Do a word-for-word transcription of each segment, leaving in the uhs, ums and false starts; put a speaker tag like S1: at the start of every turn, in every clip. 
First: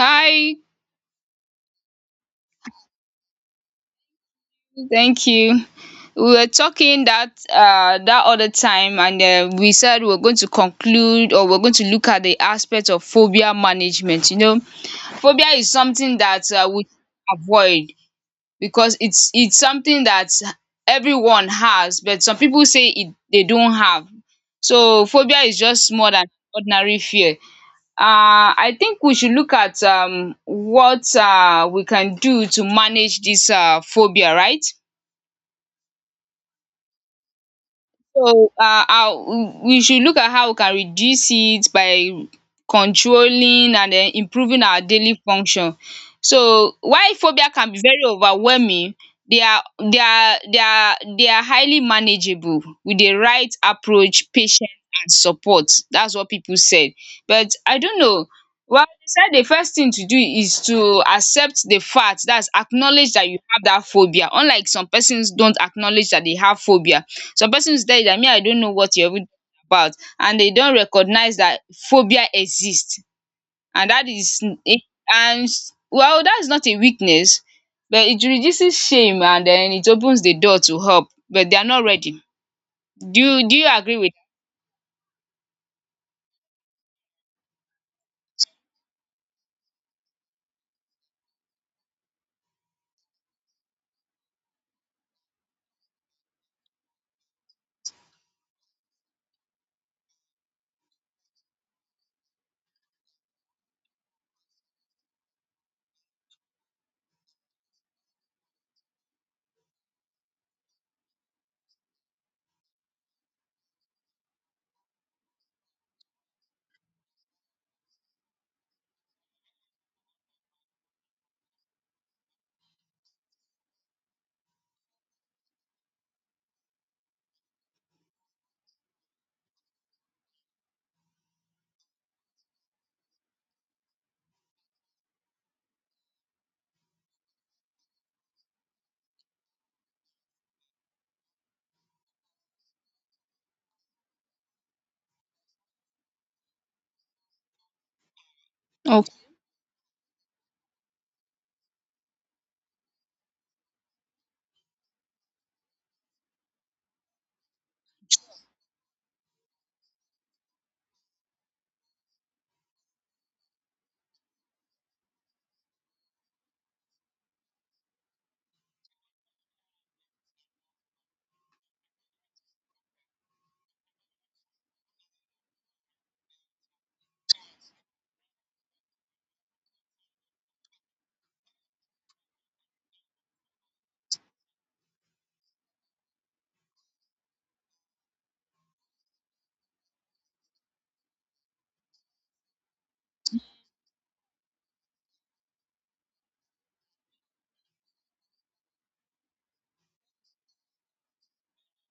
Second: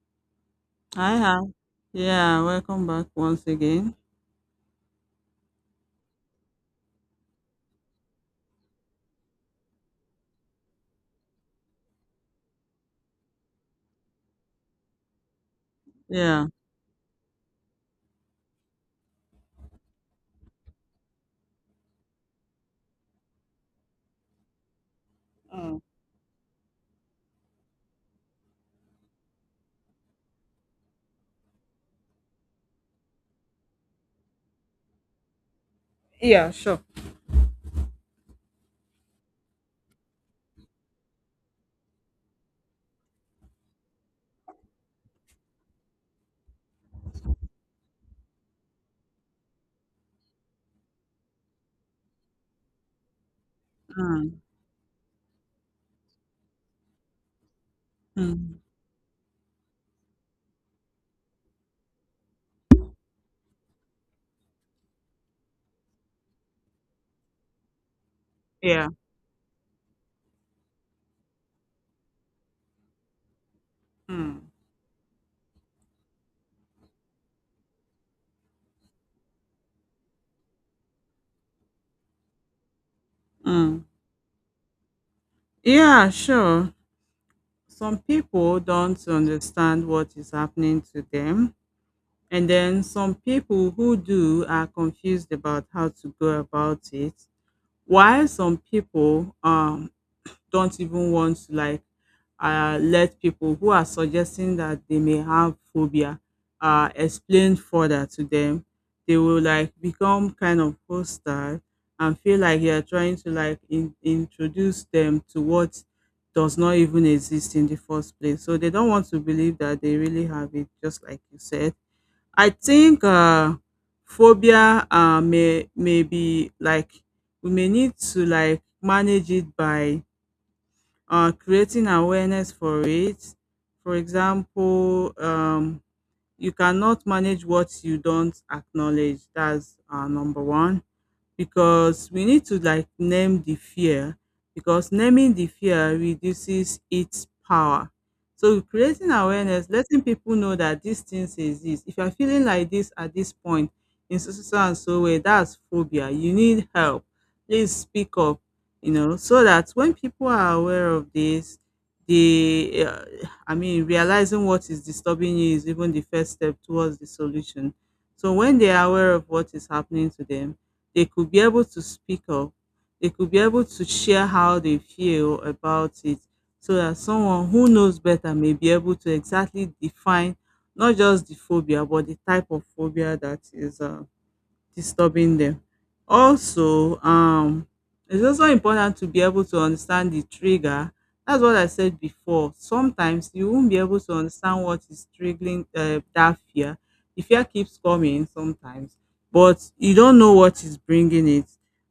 S1: Hi,
S2: I have. Yeah, welcome back once again.
S1: thank you. We were talking that uh that other time, and uh, we said we are going to conclude, or we are going to look at the aspect of phobia management. You know, phobia is something that
S2: Yeah.
S1: uh, we avoid because it's it's something that everyone has, but some people say it they don't have. So phobia is
S2: Mm.
S1: just more than ordinary fear. Uh, I think we should look at um, what uh, we can do to manage this uh, phobia, right?
S2: Yeah, sure.
S1: So, uh, how we should look at how we can reduce it by controlling and then improving our daily function. So, while phobia can be very overwhelming, they are they are they are they are highly manageable with the right approach,
S2: Mm.
S1: patience, and support. That's what people said. But I don't know.
S2: Mm.
S1: Well, they said the first thing to do is to accept the fact, that's acknowledge that you have that phobia. Unlike some persons don't acknowledge that they have phobia. Some persons tell you dat me I don't know
S2: Yeah.
S1: what you are even about, and they don't recognize that phobia exists, and that is,
S2: Mm.
S1: is and well that is not a weakness, but it reduces shame and then it opens the door to help, but they are not ready. Do you do you
S2: Mm.
S1: agree with
S2: Yeah, sure. Some people don't understand what is happening to them. And then some people who do are confused about how to go about it. While some people um, don't even want to like uh, let people who are suggesting that they may have phobia uh, explain further to them. They will like become kind of hostile and feel like you are trying to like in- introduce them to what does not even exist in the first place. So they don't want to believe that they really have it, just like you said. I think uh, phobia uh, may may be like we may need to like manage it by uh, creating awareness for it. For example, um, you cannot manage what you don't acknowledge. That's uh, number one because we need to like name the fear because naming the fear reduces its power. So
S1: that? Okay.
S2: creating awareness, letting people know that these things exist. If you're feeling like this at this point in so so so and so way, that's phobia. You need help. Please speak up. You know, so that when people are aware of this, the uh, I mean, realizing what is disturbing you is even the first step towards the solution. So when they are aware of what is happening to them, they could be able to speak up, they could be able to share how they feel about it so that someone who knows better may be able to exactly define not just the phobia but the type of phobia that is uh, disturbing them. Also, um, it's also important to be able to understand the trigger. That's what I said before. Sometimes you won't be able to understand what is triggering uh, that fear. The fear keeps coming sometimes, but you don't know what is bringing it.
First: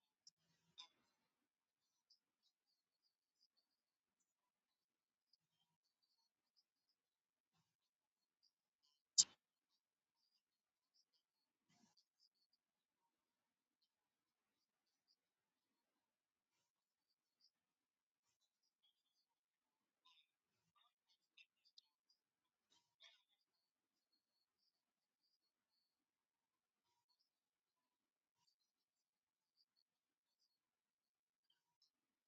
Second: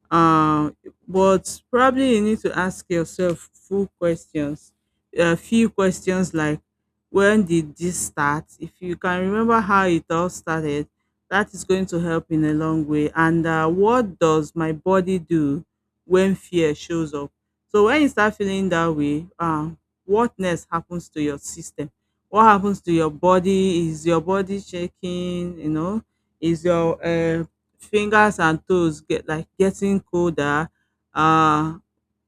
S2: Um, but probably you need to ask yourself full questions, a few questions like, when did this start? If you can remember how it all started, that is going to help in a long way. And uh, what does my body do when fear shows up? So when you start feeling that way, uh, what next happens to your system? What happens to your body? Is your body shaking? You know, is your uh, fingers and toes get like getting colder? Uh,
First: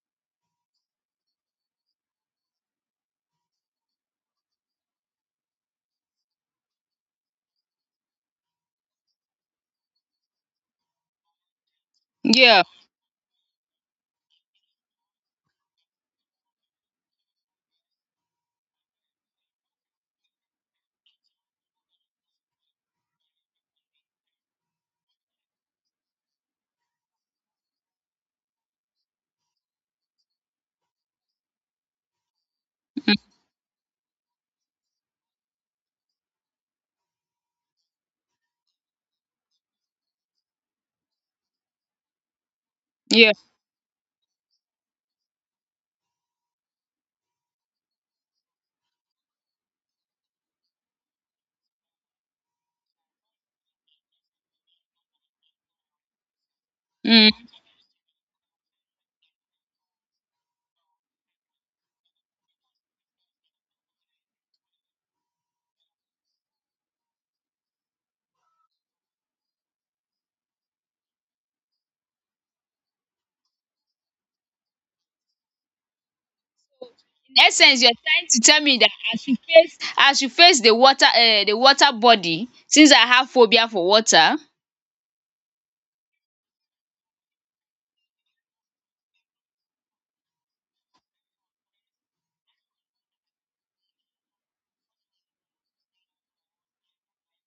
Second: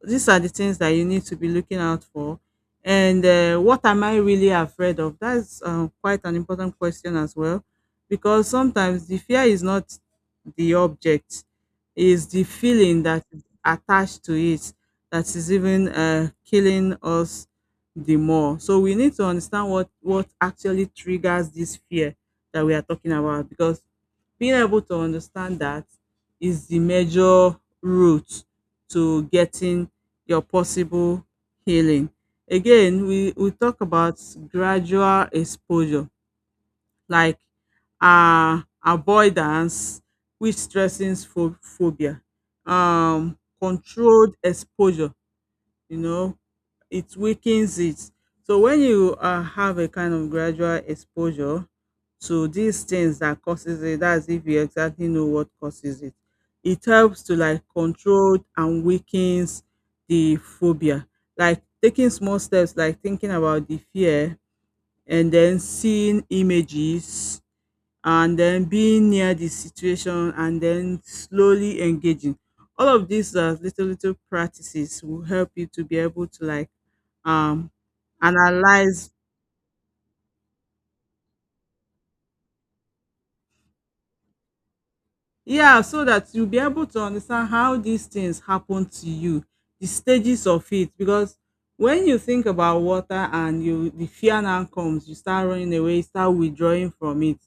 S2: these are the things that you need to be looking out for. And uh, what am I really afraid of? That's uh, quite an important question as well because sometimes the fear is not the object is the
S1: Yeah
S2: feeling that is attached to it that is even uh, killing us the more, so we need to understand what what actually triggers this fear that we are talking about because being able to understand that is the major route to getting your possible healing. Again,
S1: um
S2: we we talk about gradual exposure, like uh, avoidance, which strengthens pho- phobia.
S1: yeah
S2: Um, controlled exposure, you know, it weakens it. So when you uh, have a kind of gradual exposure to these things that causes it, that's if you exactly know what causes it. It helps to
S1: um
S2: like control and weakens the phobia. Like taking small steps, like thinking about the fear and then seeing images and then being near the situation and then slowly engaging. All of these uh, little little practices will help you to be able to like
S1: in
S2: um
S1: essence, you are trying to tell me that
S2: analyze.
S1: I should face I should face the water um the water body, since I have phobia for water?
S2: Yeah, so that you'll be able to understand how these things happen to you, the stages of it. Because when you think about water and you the fear now comes, you start running away, you start withdrawing from it.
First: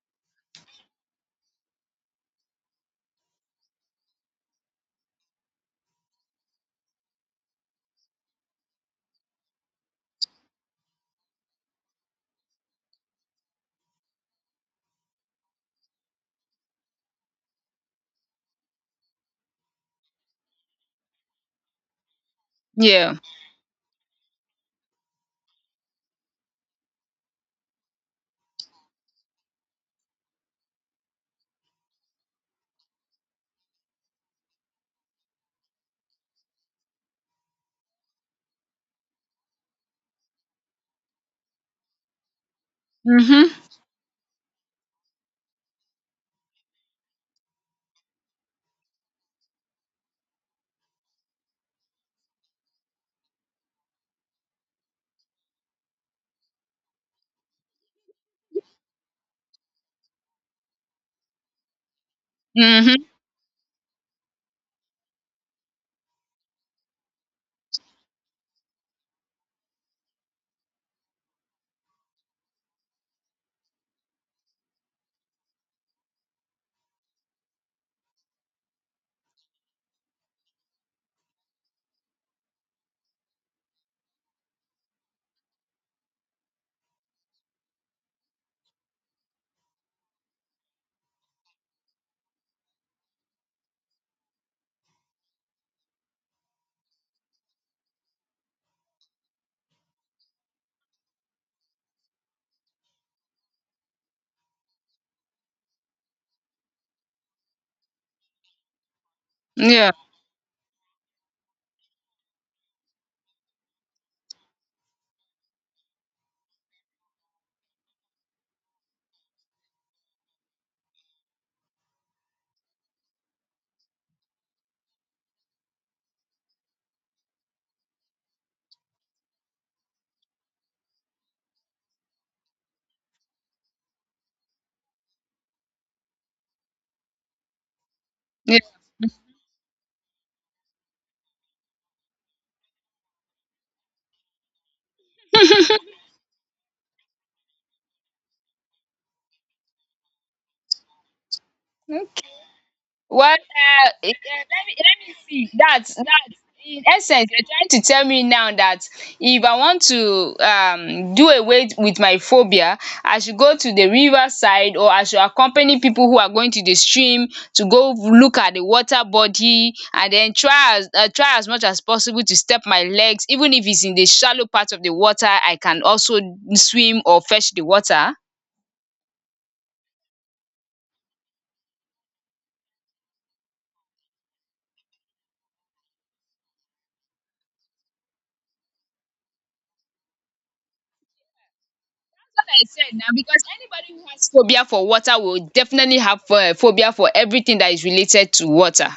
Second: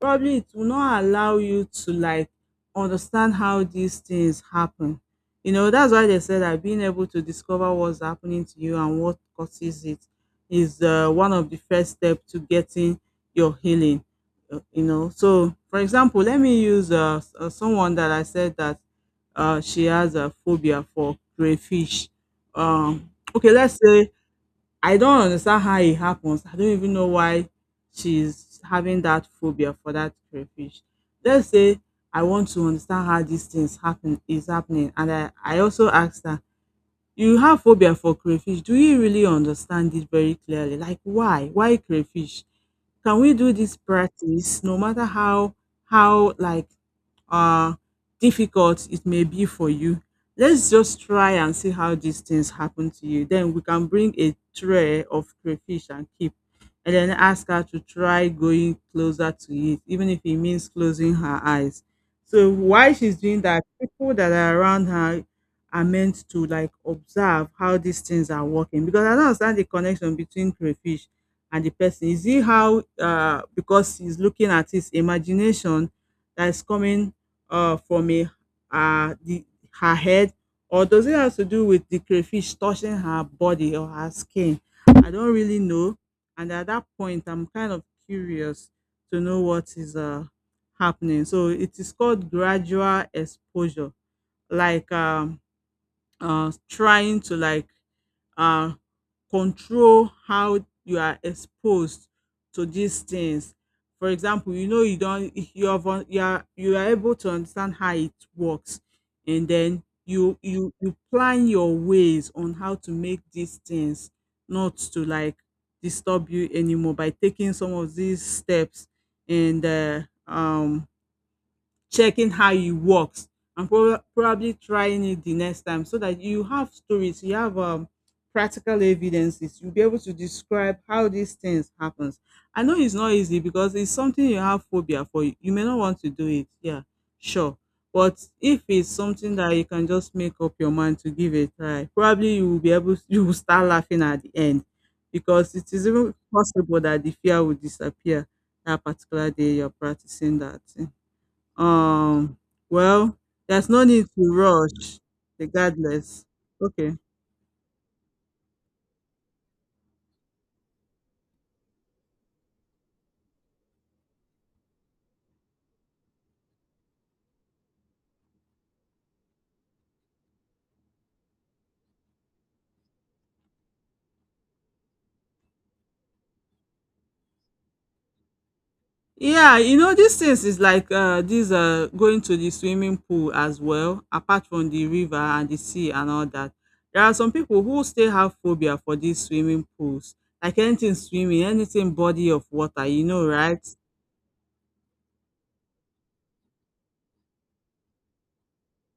S2: Probably it will not allow you to like understand how these things happen. You know, that's why they said that being able to discover what's happening to you and what causes it is uh, one of the first steps to getting your healing. uh, you know, so for example, let me use uh, s- uh, someone that I said that uh, she has a phobia for crayfish. Um,
S1: Yeah.
S2: okay, let's say I don't understand how it happens. I don't even know why she's having that phobia for that crayfish. Let's say I want to understand how these things happen is happening, and I, I also asked her, you have phobia for crayfish. Do you really understand it very clearly? Like why? Why crayfish? Can we
S1: Mhm.
S2: do this practice no matter how how like uh difficult it may be for you? Let's just try and see how these things happen to you. Then we can bring a tray of crayfish and keep and then ask her to try going closer to it, even if it means closing her eyes. So while
S1: Mhm.
S2: she's doing that, people that are around her are meant to like observe how these things are working because I don't understand the connection between crayfish and the person. Is it how uh because he's looking at his imagination that is coming uh from a uh the her head, or does it have to do with the crayfish touching her body or her skin? I don't really know. And at that point I'm kind of curious to know what is uh happening. So it is called gradual exposure, like um uh, trying to like uh, control how you are exposed to these things. For example, you know you don't you have un- you are you are able to understand how it works, and then
S1: Yeah.
S2: you you you plan your ways on how to make these things not to like disturb you anymore by taking some of these steps and uh, um checking how it works and proba- probably trying it the next time so that you have stories, you have um practical evidences, you'll be able to describe how these things happens. I know it's not easy because it's something you have phobia for, you you may not want to do it. Yeah, sure, but if it's something that you can just make up your mind to give a try, probably you will be able you will start laughing at the end because it is even possible that the fear will disappear that particular day you're practicing that thing.
S1: Yeah.
S2: um, well,
S1: Well,
S2: there's no
S1: uh,
S2: need
S1: eh, eh,
S2: to
S1: let me
S2: rush,
S1: let me see. That
S2: regardless.
S1: that In
S2: Okay.
S1: essence, you're trying to tell me now that if I want to um do away with my phobia, I should go to the riverside, or I should accompany people who are going to the stream to go look at the water body, and then try as uh, try as much as possible to step my legs, even if it's in the shallow part of the water. I can also swim or fetch the water.
S2: Yeah, you know, these things is like uh these uh going to the swimming pool as well, apart from the river and the sea and all that. There are some people who still have phobia for these swimming pools. Like anything swimming, anything body of
S1: I
S2: water,
S1: said
S2: you
S1: now,
S2: know,
S1: because
S2: right?
S1: anybody who has phobia for water will definitely have uh, phobia for everything that is related to water.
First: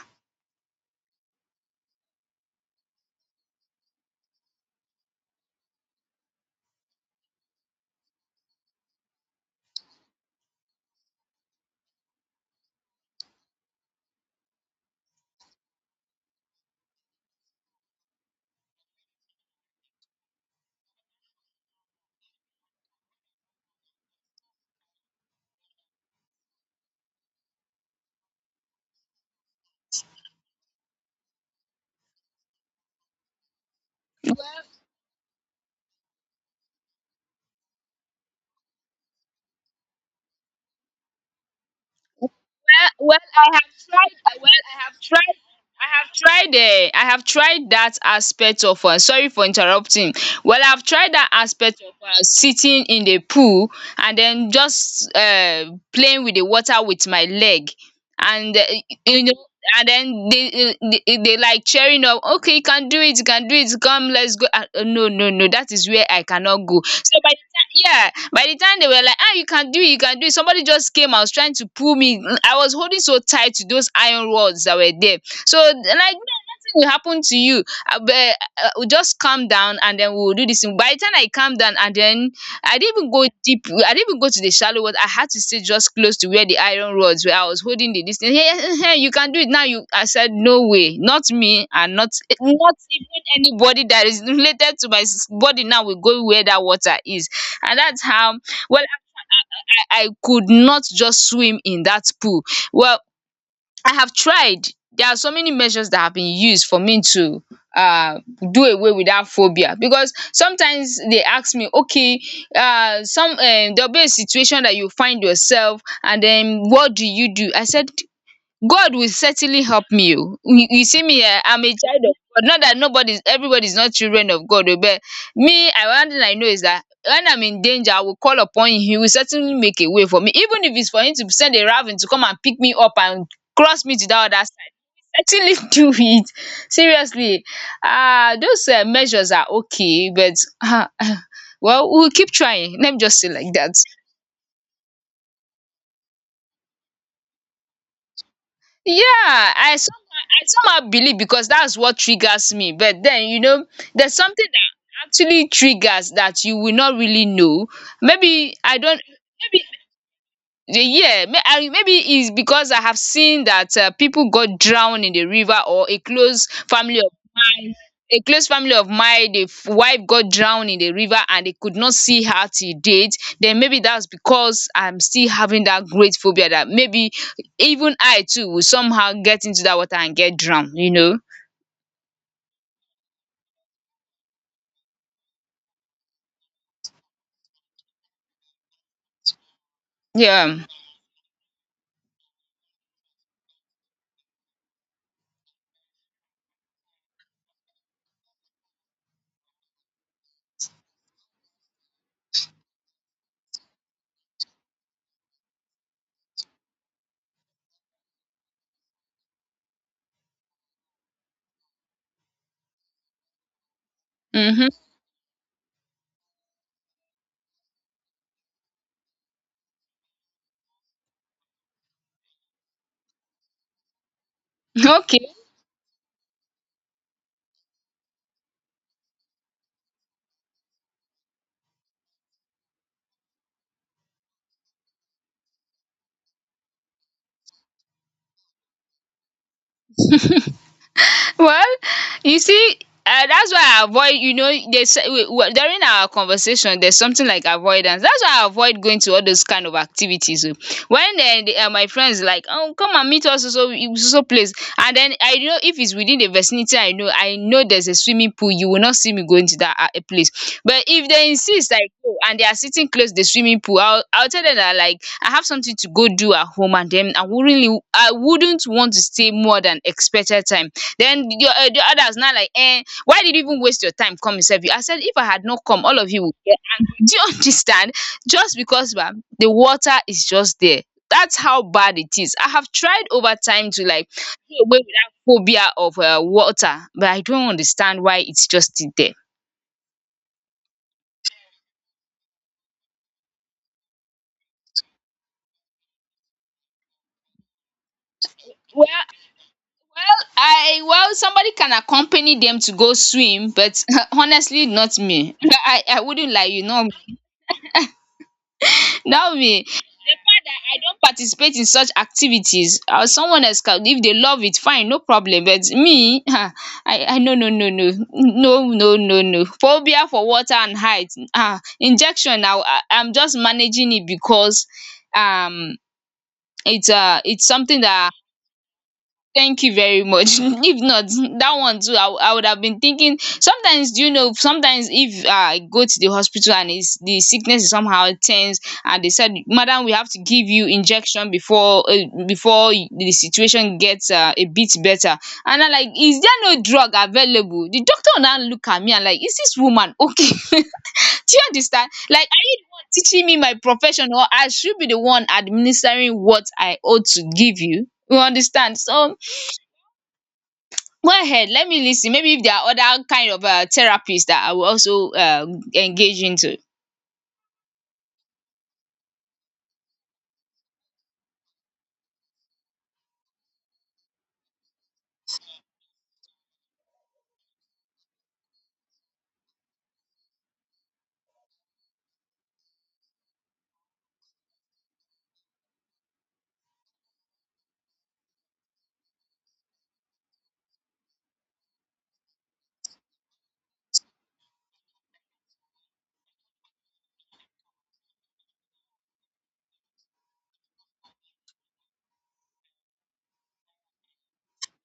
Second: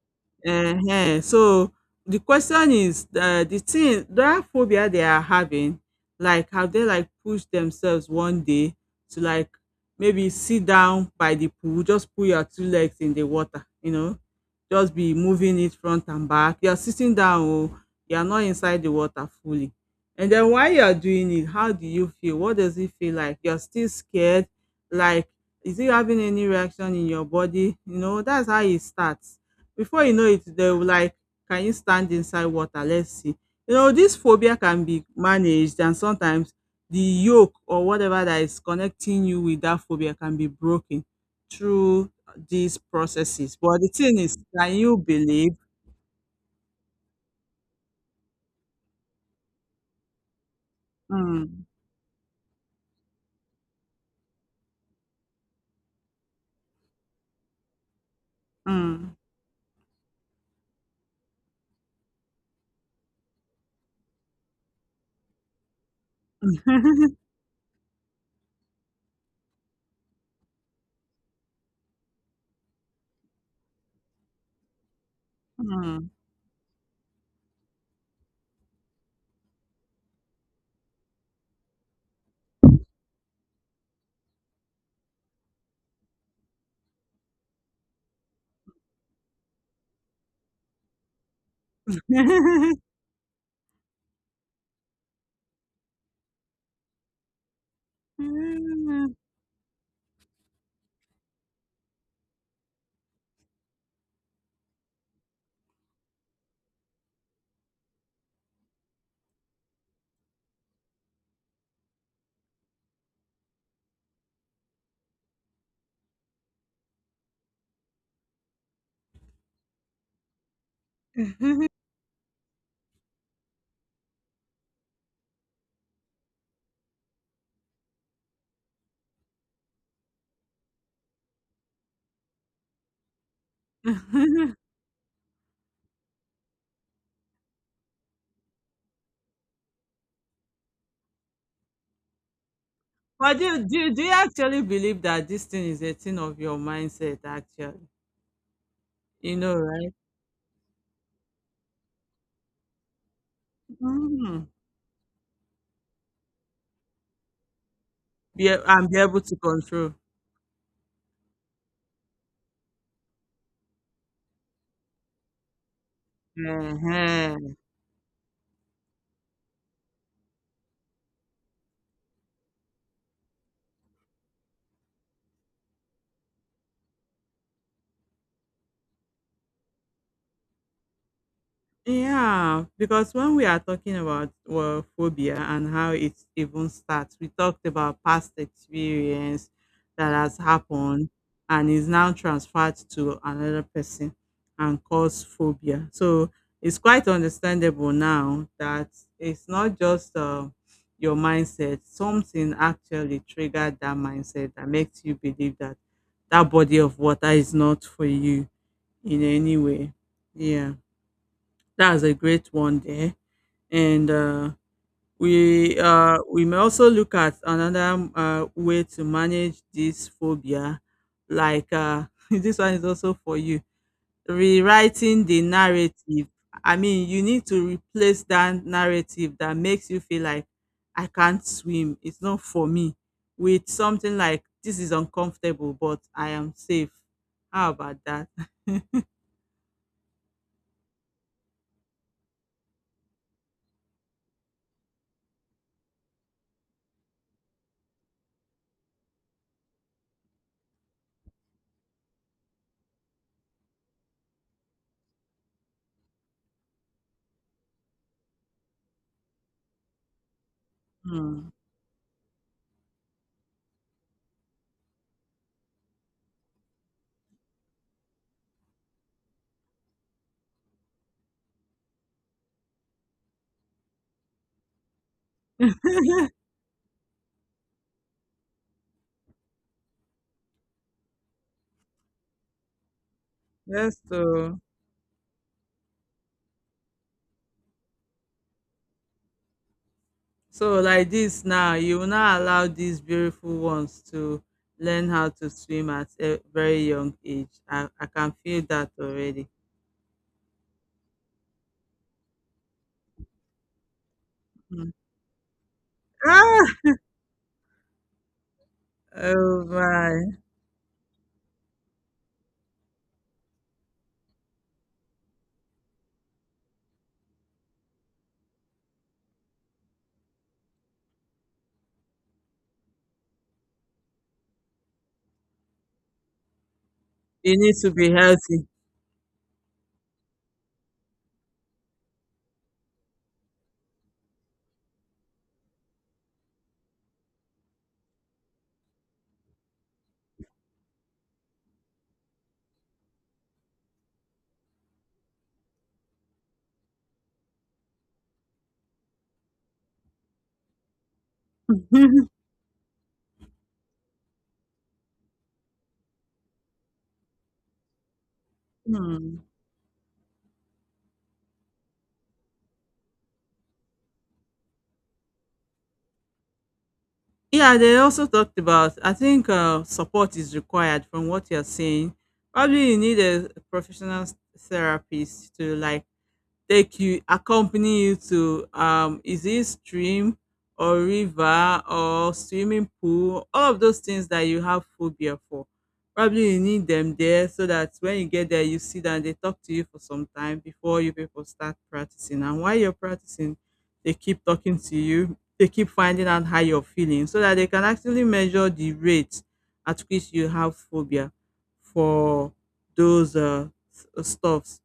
S2: Ehen. So, the question is, uh, the thing that phobia they are having, like, have they, like, pushed themselves one day to, like, maybe sit down by the pool, just put your two legs in the water, you know? Just be moving it front and back. You're sitting down oh, you're not inside the water fully. And then while you're doing it, how do you feel? What does it feel like? You're still scared? Like, is it having any reaction in your body? You know, that's how it starts. Before you know it, they will like, can you stand inside water? Let's see. You know, this phobia can be managed, and sometimes the yoke or whatever that is connecting you with that phobia can be broken through these
S1: Well, well, I
S2: processes.
S1: have
S2: But the
S1: tried.
S2: thing is,
S1: uh, Well,
S2: can
S1: I have
S2: you
S1: tried.
S2: believe?
S1: I have tried. Uh, I have tried that aspect of. Uh, sorry for interrupting. Well, I've tried that
S2: Mm,
S1: aspect of uh, sitting in the pool, and then just uh, playing with the water with my leg, and uh,
S2: mm,
S1: you know. And then they, they they like cheering up. Okay, you can do it. You can do it. Come, let's go. Uh, uh, no, no, no. That is where I cannot go. So by the time, yeah, by the time they were like, ah, you can do it, you can do it, somebody just came and was trying to pull me. I was holding so tight to those iron rods that were there. So,
S2: mm.
S1: like, will happen to you. Abeg um just calm down and then we will do this thing. By the time I calm down and then I didn't even go deep. I didn't even go to the shallow water. I had to stay just close to where the iron rods, where I was holding the dis thing. You can do it now, you, I said no way, not me, and not, not even anybody that is related to my sis body now will go where that water is. And that's how, well, I I could not just swim in that pool. Well, I have tried. There are so many measures that have been used for me to um do away with that phobia, because sometimes they ask me, okay, um some um there will be a situation that you find yourself, and then what do you do? I said God will certainly help me oh. You you see me, um I'm a child of God. Not that nobody is, everybody is not children of God oh, but me, I, one thing I know is that when I'm in danger, I will call upon him. He will certainly make a way for me. Even if it's for him to send a raven to come and pick me up and cross me to that other side, certainly do it. Seriously, um those um measures are okay, but um well, we will keep trying. Let me just say
S2: But
S1: like
S2: do,
S1: that.
S2: do, do you actually believe that this thing is a thing of your mindset, actually? You
S1: Yeah,
S2: know,
S1: I
S2: right?
S1: somehow I somehow believe because that's what triggers me. But then, you know, there's something
S2: Hmm.
S1: that actually triggers that you will not really know.
S2: Be
S1: Maybe
S2: a-
S1: I
S2: and be
S1: don't.
S2: able to
S1: Maybe,
S2: control.
S1: yeah, may i maybe it's because I have seen that uh, people got drowned in the river, or a close family of
S2: Mhm.
S1: mine a close family of mine the f- wife got drowned in the river and they could not see her till date. Then maybe that's because I'm still having that great phobia that maybe even I too will somehow get into that water and get drowned, you know
S2: Yeah, because when we are talking about, well, phobia and how it even starts, we talked about past experience that has
S1: yeah.
S2: happened and is now transferred to another person and cause phobia. So it's quite understandable now that it's not just uh, your mindset, something actually triggered that mindset that makes you believe that that body of water is not for you in any way. Yeah, that's a great one there. And uh,
S1: Mm-hmm.
S2: we uh, we may also look at another uh, way to manage this phobia. Like uh, this one is also for you. Rewriting
S1: Okay.
S2: the narrative. I mean, you need to replace that narrative that makes you feel like I can't swim. It's not for me. With something like, this is uncomfortable, but I am safe. How about that?
S1: Well, you see, uh, that's why I avoid. You know, there's during our conversation, there's something like avoidance. That's why I avoid going to all those kind of activities oh. When eh, the, uh, my friends like, oh, come and meet us, so so so so place, and then I know if it's within the vicinity, I know I know there's a swimming pool. You will not see me going to that uh, place. But if they
S2: Hmm.
S1: insist, I go, and they are sitting close to the swimming pool. I'll I'll tell them that like I have something to go do at home, and then I wouldn't I wouldn't want to stay more than expected time. Then the um the others now like, "eh, why did you even waste your time come himself?" I said if I had not come, all of you would get angry. Do you understand? Just because bah, the water is just there. That's how bad it is. I have tried over time to
S2: Yes,
S1: like do
S2: so
S1: away with that phobia of um water, but I don't understand why it's just there.
S2: so like this now, you will not allow these beautiful ones to learn how to swim at a very young age. I, I can feel
S1: Well
S2: that already.
S1: well I, well, somebody can accompany them to go swim, but honestly
S2: Mm.
S1: not me. I I wouldn't lie you, know me.
S2: Ah,
S1: Not
S2: oh
S1: me.
S2: my!
S1: I don't participate in such activities. Uh, someone else can if they love it, fine, no problem, but me um i i no, no, no, no, no, no, no, no phobia for water and height. Ah, injection. Now I, I'm just managing it because um it's um it's
S2: You need
S1: something
S2: to
S1: that.
S2: be healthy.
S1: Thank you very much. If not, that one too, I, wou- I would have been thinking. Sometimes, do you know, sometimes if uh, I go to the hospital and it's, the sickness is somehow tense, and they said, "Madam, we have to give you injection before uh, before the situation gets uh, a bit better," and I'm like, "Is there no drug available?" The doctor will now look at me and like, "Is this woman okay?" Do you understand? Like, are you the one teaching me my profession, or I should be the one administering what I ought to give you? You understand? So
S2: Hmm.
S1: go ahead, let me listen. Maybe if there are other kind of um therapies that I will also um engage into,
S2: Yeah, they also talked about. I think uh, support is required from what you're saying. Probably you need a professional s- therapist to like take you accompany you to um is it stream or river or swimming pool, all of those things that you have phobia for. Probably you need them there so that when you get there, you sit down, they talk to you for some time before you people start practicing. And while you're practicing, they keep talking to you, they keep finding out how you're feeling so that they can actually measure the rate at which you have phobia for those uh, s- stuff.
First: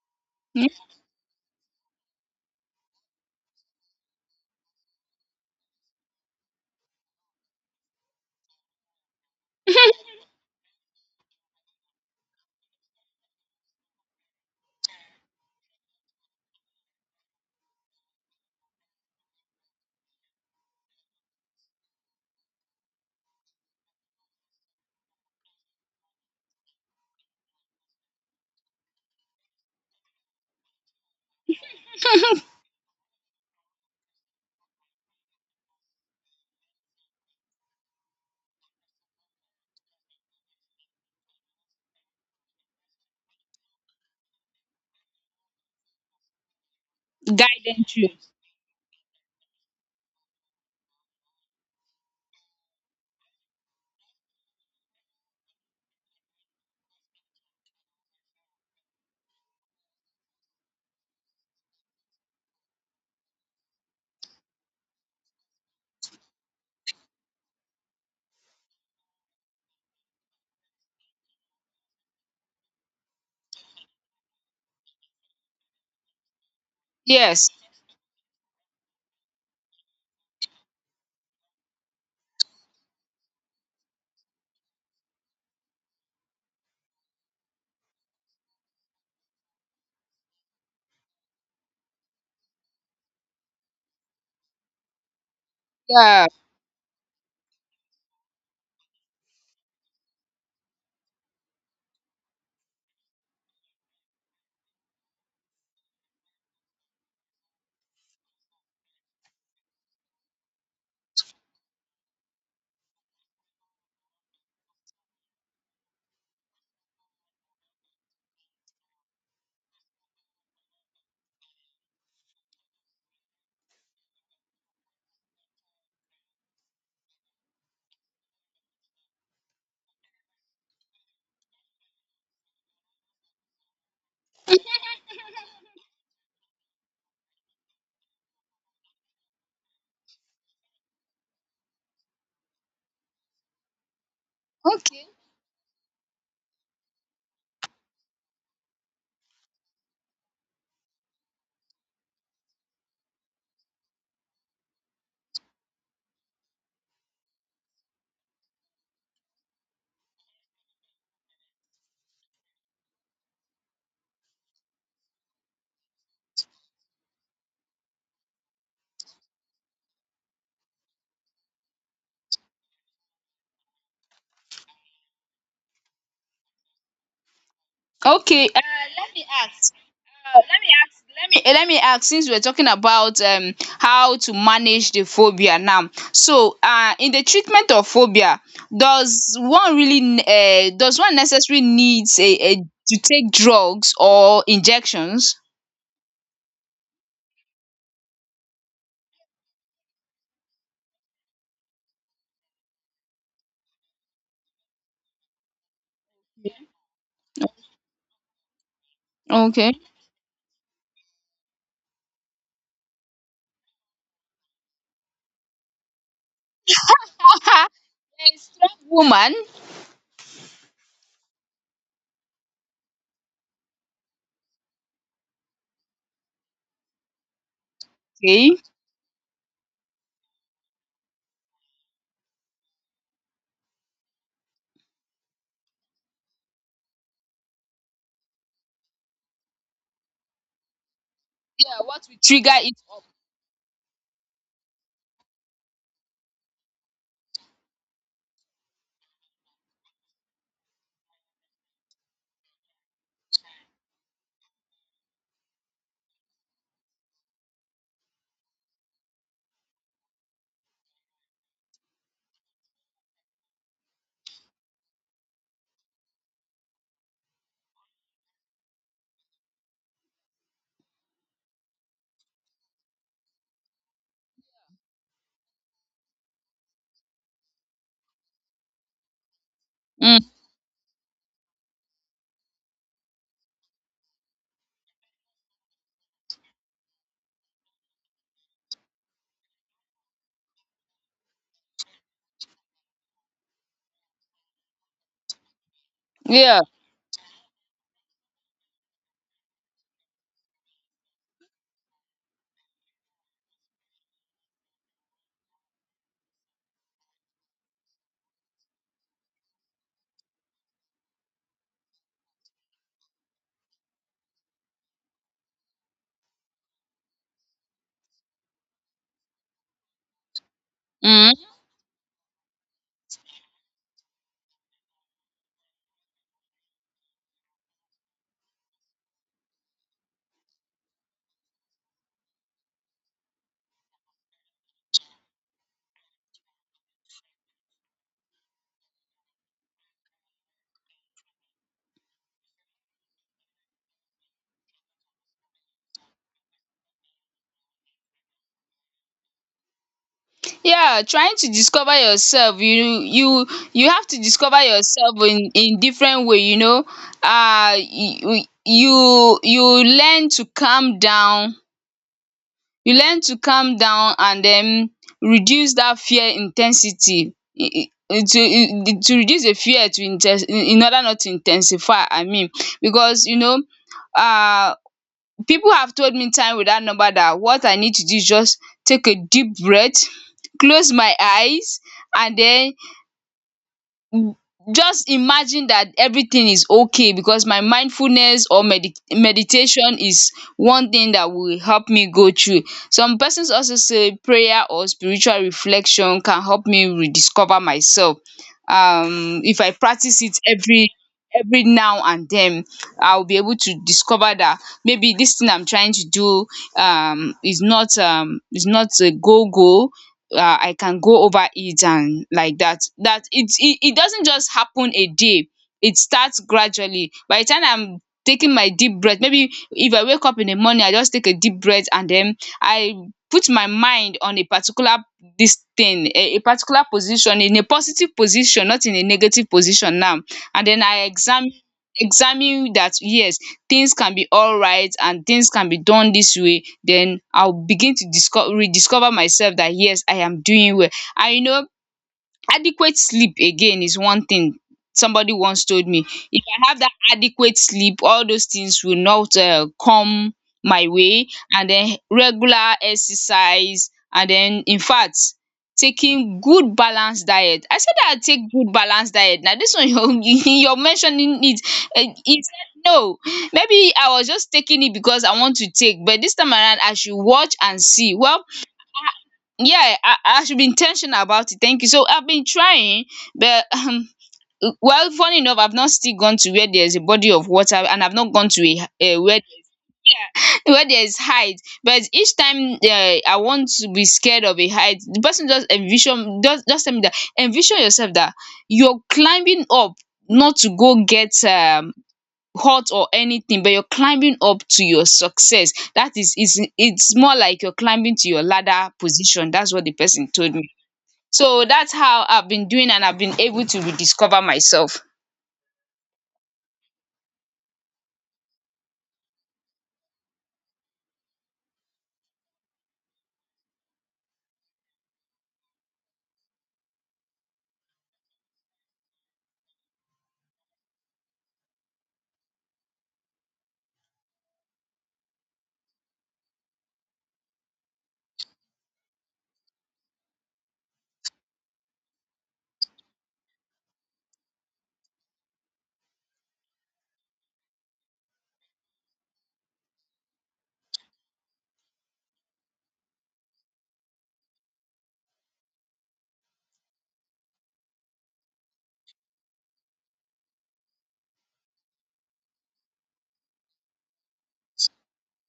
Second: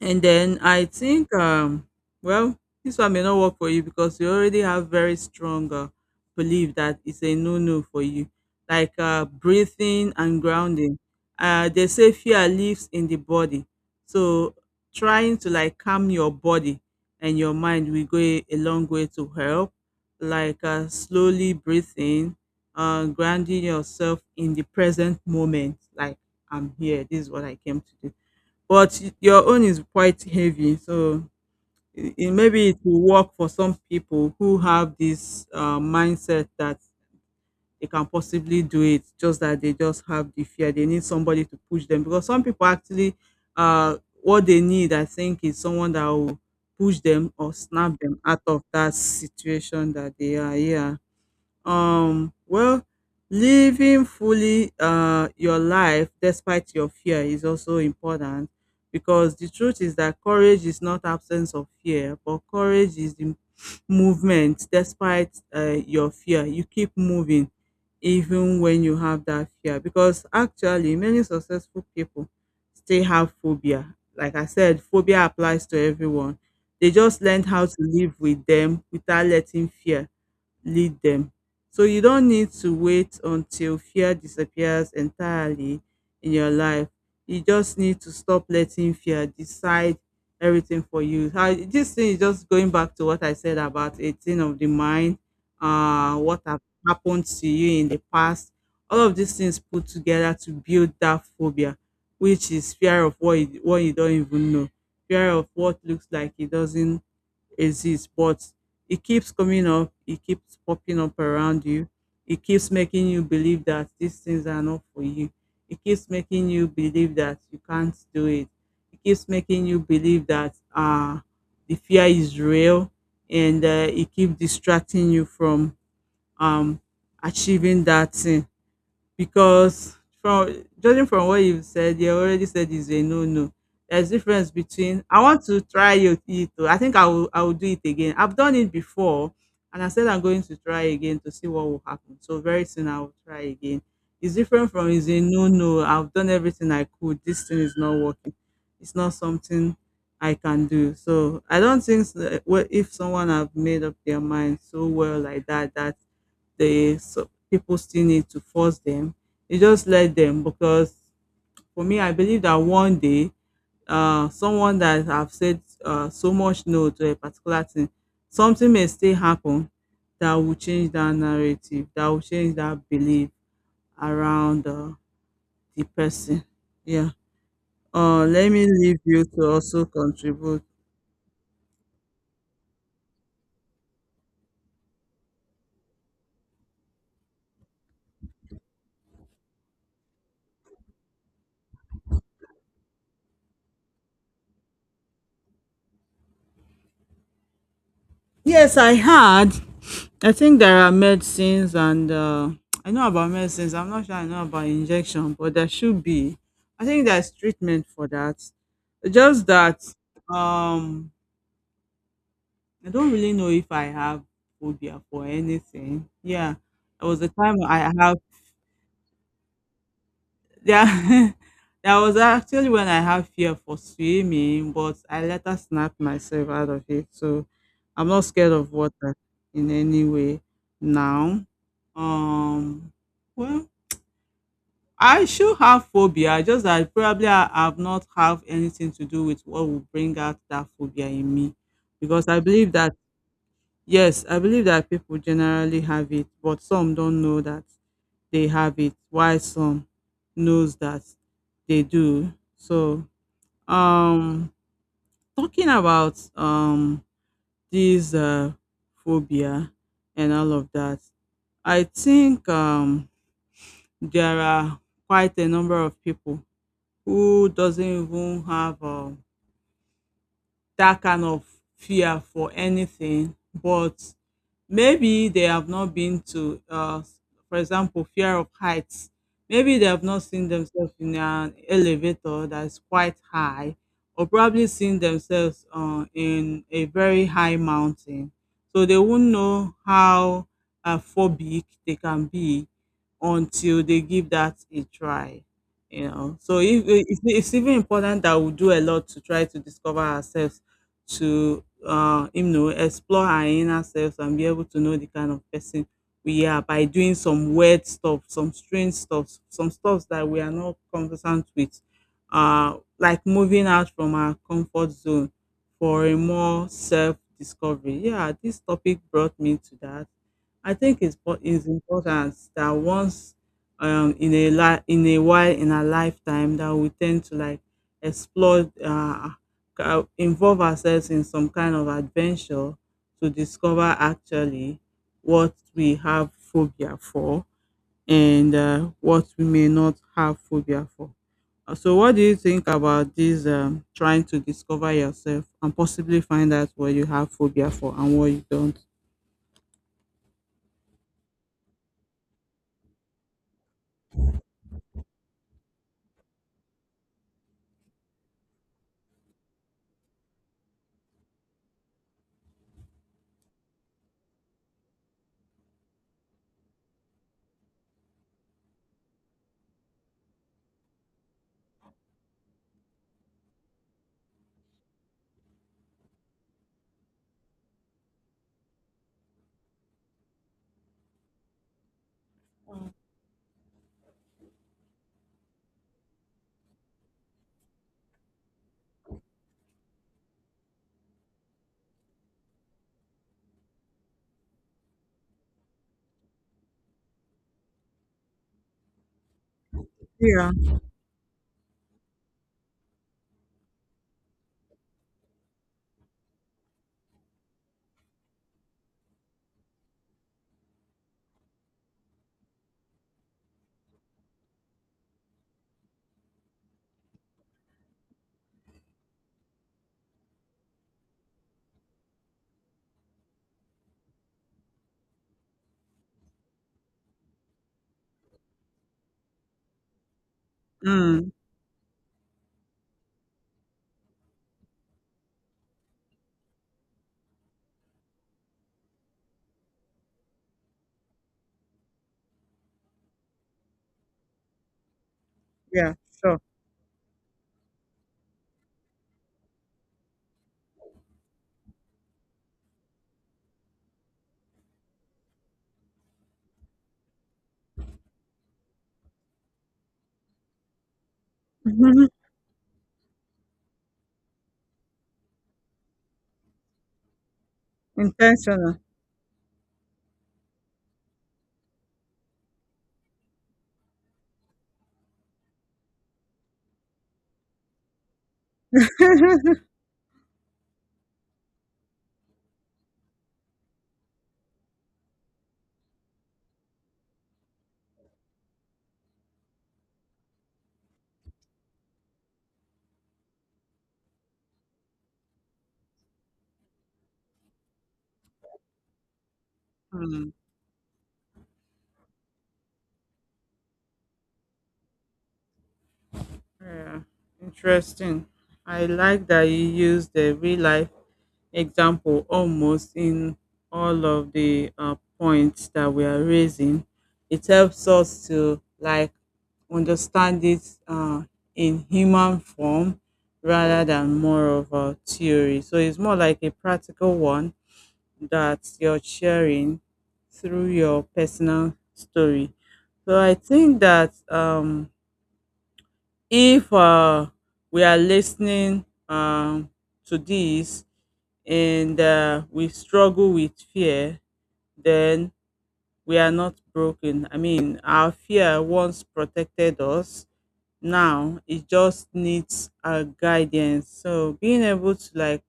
S2: And then
S1: um
S2: I think, um, well, this one may not work for you because you already have very strong uh, belief that it's a no-no for you, like uh, breathing and grounding. Uh, they say fear lives in the body, so trying to like calm your body and your mind will go a, a long way to help. Like uh, slowly breathing, uh, grounding yourself in the present moment. Like I'm here. This is what I came to do, but y your own is quite heavy, so it I maybe it will work for some people who have this, uh, mindset that they can possibly do it, just that they just have the fear. They need somebody to push them because some people actually, uh, what they need, I think, is someone that will push them or
S1: guide them
S2: snap
S1: through.
S2: them out of that situation that they are, yeah. Um, well, living fully uh, your life despite your fear is also important, because the truth is that courage is not absence of fear, but courage is the movement despite uh, your fear. You keep moving even when you have that fear because actually many successful people still have phobia. Like I said, phobia applies to everyone. They just learned
S1: Yes.
S2: how to live with them without letting fear lead them. So you don't need to wait until fear disappears entirely in your life. You just need to stop letting fear decide everything for you. How this thing is just going back to what I said about eighteen of the mind, uh,
S1: Yeah.
S2: what have happened to you in the past. All of these things put together to build that phobia, which is fear of what you, what you don't even know, fear of what looks like it doesn't exist, but it keeps coming up, it keeps popping up around you, it keeps making you believe that these things are not for you, it keeps making you believe that you can't do it, it keeps making you believe that uh, the fear is real, and uh, it keeps distracting you from um, achieving that thing because from judging from what you've said, you already said it's a no no. There's difference between I want to try it. it Oh, I think I will I will do it again. I've done it before and I said I'm going to try again to see what will happen. So very soon I will try again. It's different from is a no no. I've done everything I could. This thing is not working. It's not something I can do. So I don't think so, well, if someone have made up their mind so well like that, that the so people still need to force them. You just let them because for me, I believe that one day, uh, someone that have said uh, so much no to a particular thing, something may still happen that will change that narrative, that will change that belief around uh, the person. Yeah. Uh,
S1: Okay.
S2: let
S1: Um
S2: me leave
S1: let
S2: you
S1: me
S2: to
S1: ask,
S2: also
S1: um let
S2: contribute.
S1: me ask let me eh, let me ask, since we're talking about um how to manage the phobia now, so um in the treatment of phobia, does one really um does one necessarily needs a a to take drugs or injections?
S2: Yes, I had. I think there are medicines, and uh, I know about medicines. I'm not sure I know about injection, but there should be. I think there's treatment for that. Just
S1: Okay.
S2: that um, I don't really know if I have phobia for anything. Yeah, there was a time
S1: A
S2: I have.
S1: strong woman.
S2: Yeah, there was actually when I had fear for swimming, but I later snapped myself out of it. So I'm not scared
S1: Okay.
S2: of water in any way now. Um, well, I should have phobia. Just that probably I have not have anything to do with what will bring out that phobia in me,
S1: Yeah, what will
S2: because I
S1: trigger
S2: believe
S1: it
S2: that,
S1: up.
S2: yes, I believe that people generally have it, but some don't know that they have it while some knows that they do. So um talking about um this uh phobia and all of that, i think um there are quite a number of people who doesn't even have um that kind of fear for anything, but maybe they have not been to, uh, for example, fear of heights. Maybe they have not
S1: Mm.
S2: seen themselves in an elevator that is quite high, or probably seen themselves uh, in a very high mountain. So they won't know how uh, phobic they can be until they give that a try. You know, so
S1: Yeah.
S2: if, it's, it's even important that we do a lot to try to discover ourselves, to uh, him know explore our inner selves and be able to know the kind of person we are by doing some weird stuff, some strange stuff, some stuff that we are not conversant with, uh, like moving out from our comfort zone for a more self discovery. Yeah, this topic brought me to that. I think it's
S1: Mm.
S2: po- it's important that once um in a li- in a while in our lifetime that we tend to like explore uh, uh, involve ourselves in some kind of adventure to discover actually what we have phobia for and uh, what we may not have phobia for. Uh, So, what do you think about this um, trying to discover yourself and possibly find out what you have phobia for and what you don't?
S1: Yeah, trying to discover yourself, you, you you have to discover yourself in in different way, you know. Uh you you you learn to calm down, you learn to calm down and then reduce that fear intensity. I- I- to to reduce the fear to inten in order not to intensify, I mean, because you know um people have told me time without number that what I need to do is just take a deep breath, close my eyes, and then w- just imagine that everything is okay, because my mindfulness or medi- meditation is one thing that will help me go through. Some persons also say prayer or spiritual reflection can help me rediscover myself. Um, if I practice it
S2: Yeah.
S1: every every now and then, I'll be able to discover that maybe this thing I'm trying to do um is not um is not a go go uh, I can go over it, and like that. That it's it, it doesn't just happen a day. It starts gradually. By the time I'm taking my deep breath, maybe if I wake up in the morning, I just take a deep breath and then I put my mind on a particular this thing, a, a particular position in a positive position, not in a negative position now. And then I
S2: Mm,
S1: examine examine that yes, things can be alright and things can be done this way, then I'll begin to discover, rediscover myself that yes, I am doing well. And you know adequate sleep again is one thing. Somebody once told
S2: yeah,
S1: me
S2: sure.
S1: if I have that adequate sleep all those things will not um come my way. And then regular exercise, and then in fact, taking good balanced diet. I said that I take good balanced diet. Now this one you you're mentioning it,
S2: Mhm.
S1: um he no, maybe I was just taking it because I want to take, but this time around I should watch and see. Well,
S2: Intentional.
S1: yeah, I, I should be intentional about it. Thank you. So I've been trying, but um, well, funny enough, I've not still gone to where there's a body of water, and I've not gone to a, a where where there's height. But each time uh, I want to be scared of a height, the person just envision, just just tell me that envision yourself that you're climbing up, not to go get um hurt or anything, but you're climbing up to your success. That is, it's it's more like you're climbing to your ladder position. That's what the person
S2: Hmm.
S1: told me. So that's how I've been doing, and I've been able to rediscover myself.
S2: Yeah, interesting. I like that you use the real life example almost in all of the uh, points that we are raising. It helps us to like understand it uh, in human form rather than more of a theory. So it's more like a practical one that you're sharing through your personal story. So I think that um, if uh, we are listening um, to this, and uh, we struggle with fear, then we are not broken. I mean, our fear once protected us. Now it just needs our guidance. So being able to like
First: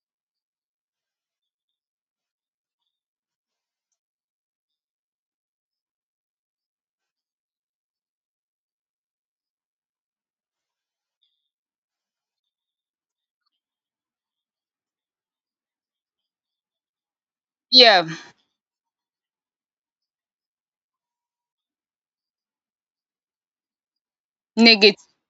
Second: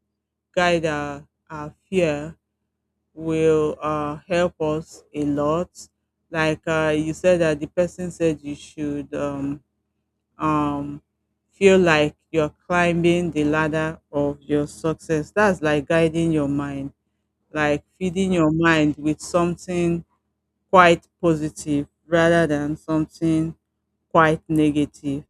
S2: guide our, our fear will uh, help us a lot. Like uh, you said that the person said you should um, um, feel like you're climbing the ladder of your success. That's like guiding your mind, like
S1: Yeah,
S2: feeding your mind with something quite positive rather than something quite
S1: negative.
S2: negative.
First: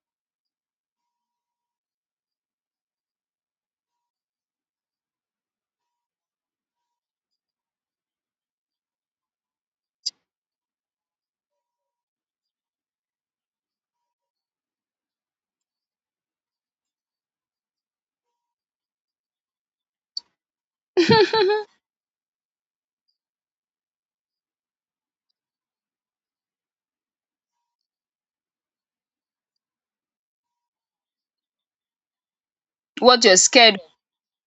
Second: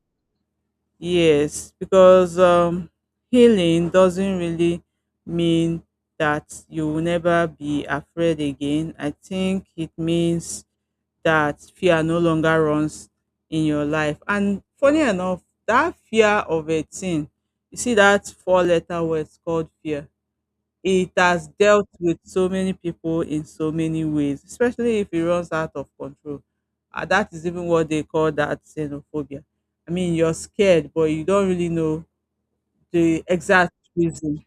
S2: Yes, because um, healing doesn't really mean that you will never be afraid again. I think it means that fear no longer runs in your life. And funny enough, that fear of a thing, you see that four letter word called fear, it has dealt with so many people in so many ways, especially if it runs out of control. Uh, that is even what they call that xenophobia. I mean, you're scared, but you don't really know the
S1: What you're
S2: exact
S1: scared of.
S2: reason.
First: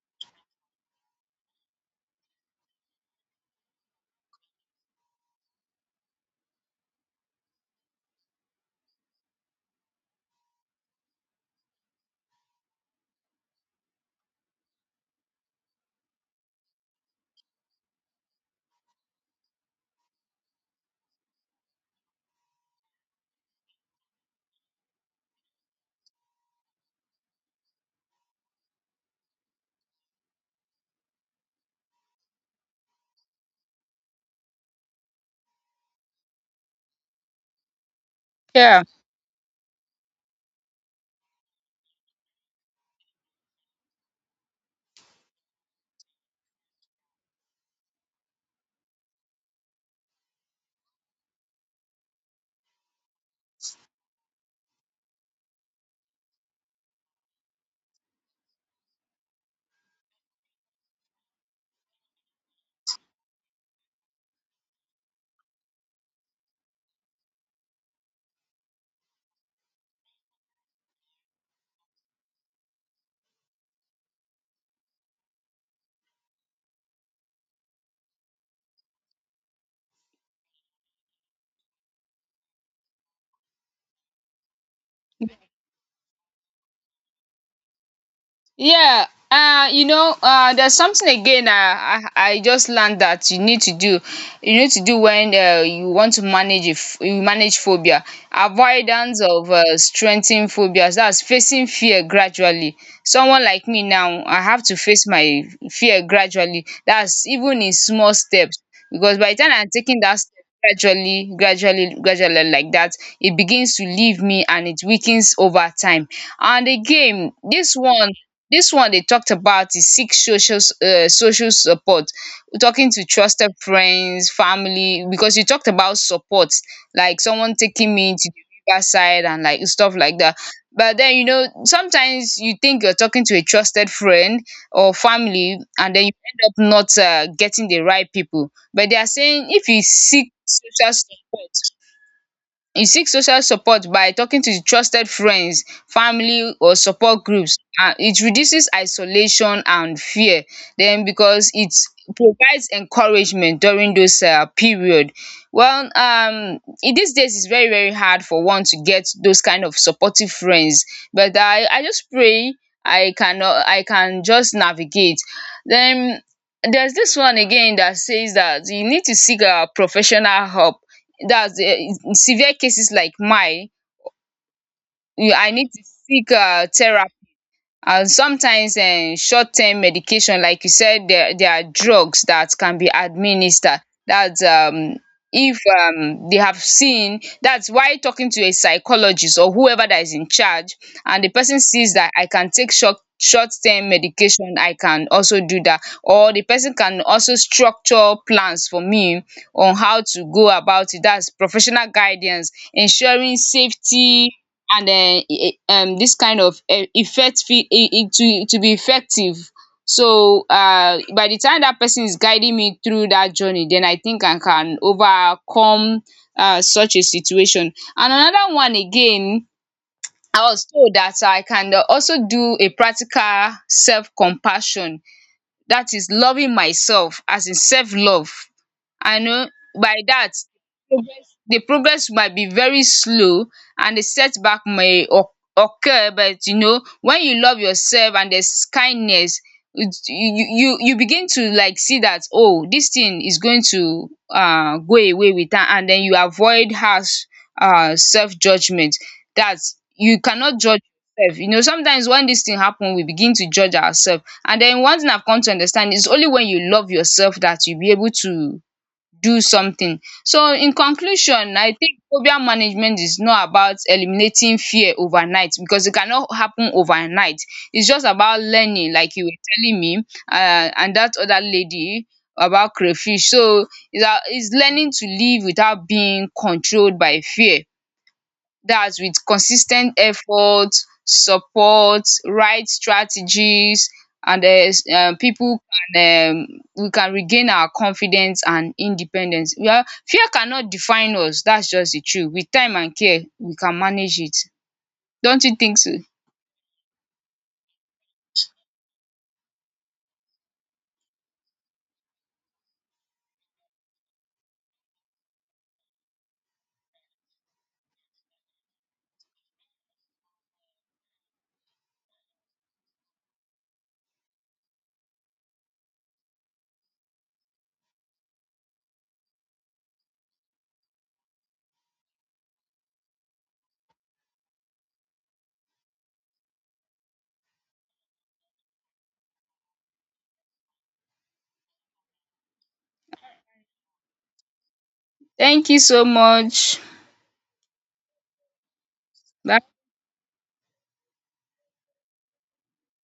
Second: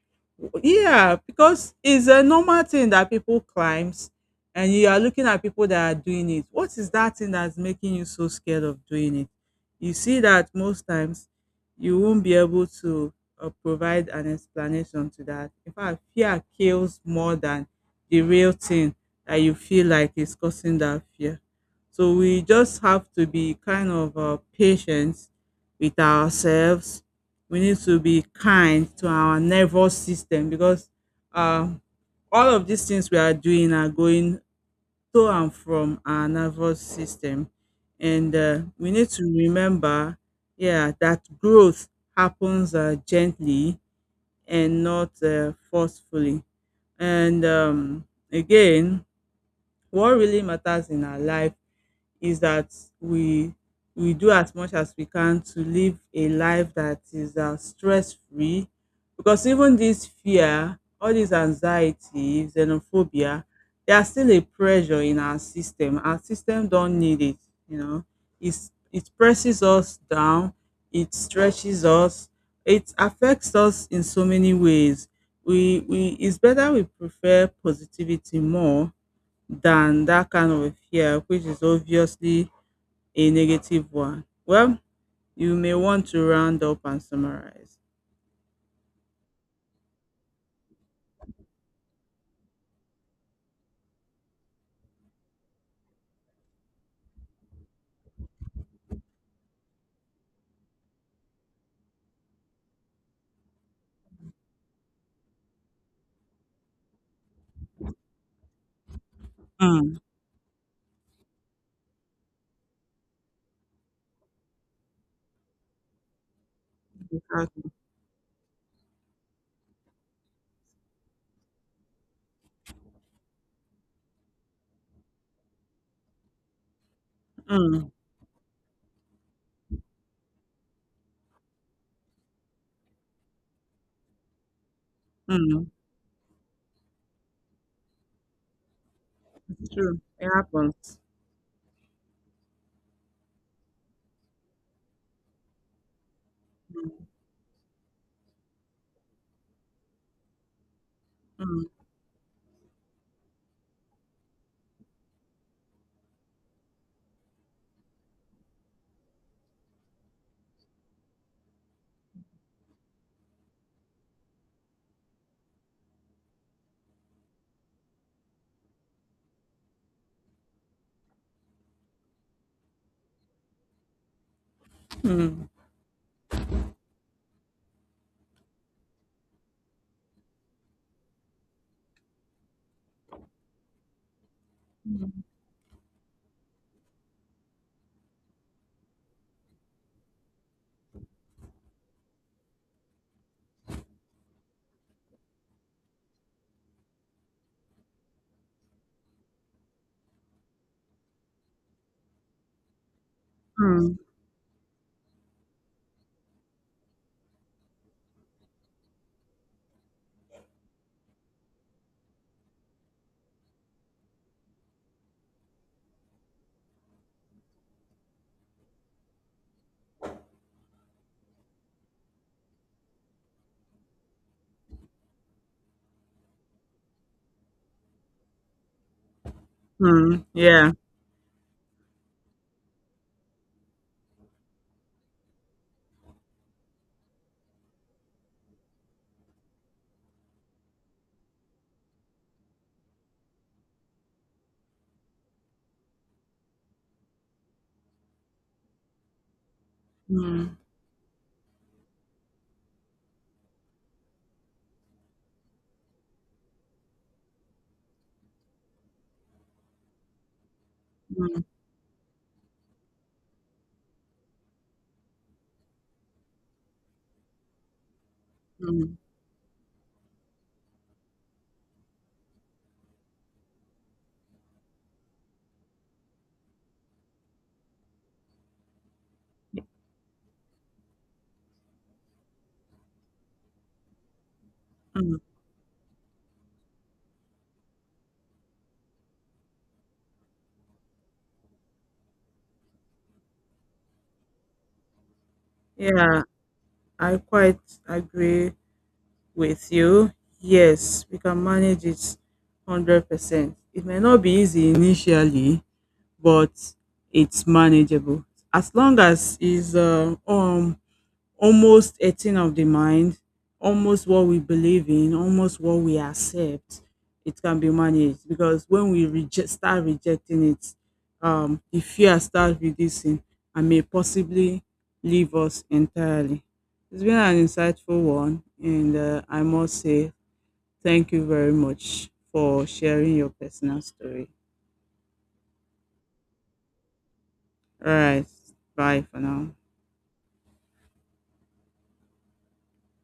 S2: Yeah, because it's a normal thing that people climbs and you are looking at people that are doing it. What is that thing that's making you so scared of doing it? You see that most times you won't be able to uh, provide an explanation to that. In fact, fear kills more than the real thing that you feel like is causing that fear. So we just have to be kind of uh, patient with ourselves. We need to be kind to our nervous system because um, all of these things we are doing are going to and from our nervous system. And uh,
S1: Yeah.
S2: we need to remember, yeah, that growth happens uh, gently and not uh, forcefully. And um, again, what really matters in our life is that we we do as much as we can to live a life that is uh, stress free, because even this fear, all this anxiety, xenophobia, they are still a pressure in our system. Our system don't need it, you know. It's it presses us down, it stretches us, it affects us in so many ways. We we It's better we prefer positivity more than that kind of a fear, which is obviously a negative one. Well, you may want to round up and summarize.
S1: Yeah, uh, you know, uh, there's something again, uh, I I just learned that you need to do. You need to do when uh, you want to manage, if you manage phobia. Avoidance of uh, strengthening phobias. That's facing fear gradually. Someone like me now, I have to face my fear gradually. That's even in small steps, because by the time I'm
S2: Mm.
S1: taking that step gradually, gradually, gradually like that, it begins to leave me and it weakens over time. And again,
S2: Exactly.
S1: this one this one they talked about is seek social s- uh, social support. Talking to trusted friends, family, because you talked about support like someone
S2: Mm.
S1: taking me to the river side and like stuff like that. But then you know, sometimes you think you're talking to a trusted friend or family
S2: Mm,
S1: and then you end up not uh getting the right people. But they are saying if
S2: it's
S1: you
S2: true. It
S1: seek social
S2: happens.
S1: support, you seek social support by talking to trusted friends, family, or
S2: Mm.
S1: support groups, and it reduces isolation and fear. Then, because
S2: Mm.
S1: it provides encouragement during those um period. Well, um in these days it's very, very hard for one to get those kind of supportive friends, but I I just pray I can I can just navigate. Then there's this one again that says that you need to seek a professional help. That's uh, in severe cases like mine, you,
S2: Mm.
S1: I need to seek uh therapy, and sometimes um short term medication. Like you said, there there are drugs that can be administered. That's um if um they have seen, that's why talking to a psychologist or whoever that is in charge, and the person sees that I can take short short term medication, I can also do that, or the person can also structure plans for me on how to go about it. That's professional guidance, ensuring
S2: Mm.
S1: safety and um e e, um this kind of eh, effect, fit e e, to to be effective. So um by the time that person is guiding me through that journey, then I think I can overcome um such a situation. And another one again, I was told that I can also do a practical self compassion. That is, loving myself, as in self-love. I know by
S2: Mm,
S1: that
S2: yeah.
S1: progress, the progress might be very slow, and the setback may oc occur, but you know, when you love yourself and there's kindness, it's, you you you begin to like see that, oh, this thing is going to um go away with that, and then you avoid harsh um self-judgement. That you
S2: Mm.
S1: cannot judge yourself. You know, sometimes when this thing happen, we begin to judge ourselves. And then one thing I've come to understand is only when you love yourself that you'll be able to do something. So in
S2: Mm.
S1: conclusion, I think phobia management is not about eliminating fear overnight, because it cannot happen overnight. It's just about learning,
S2: Mm.
S1: like you were telling me, uh, and that other lady about crayfish. So it's, a, it's learning to live without being controlled by fear. That's with consistent ten effort, support, right strategies, and there's um
S2: Mm.
S1: pipu can um we can regain our confidence and independence. Well, fear cannot define us, that's just the truth. With time and care, we can manage it. Don't you think so?
S2: Yeah, I quite agree with you. Yes, we can manage it one hundred percent. It may not be easy initially, but it's manageable. As long as is uh, um almost a thing of the mind, almost what we believe in, almost what we accept, it can be managed. Because when we reject, start rejecting it, um, the fear starts reducing and may possibly leave us entirely. It's been an insightful one, and uh, I must say thank you very much for sharing your personal story.
S1: Thank you so much.
S2: All right, bye for now.
S1: Bye.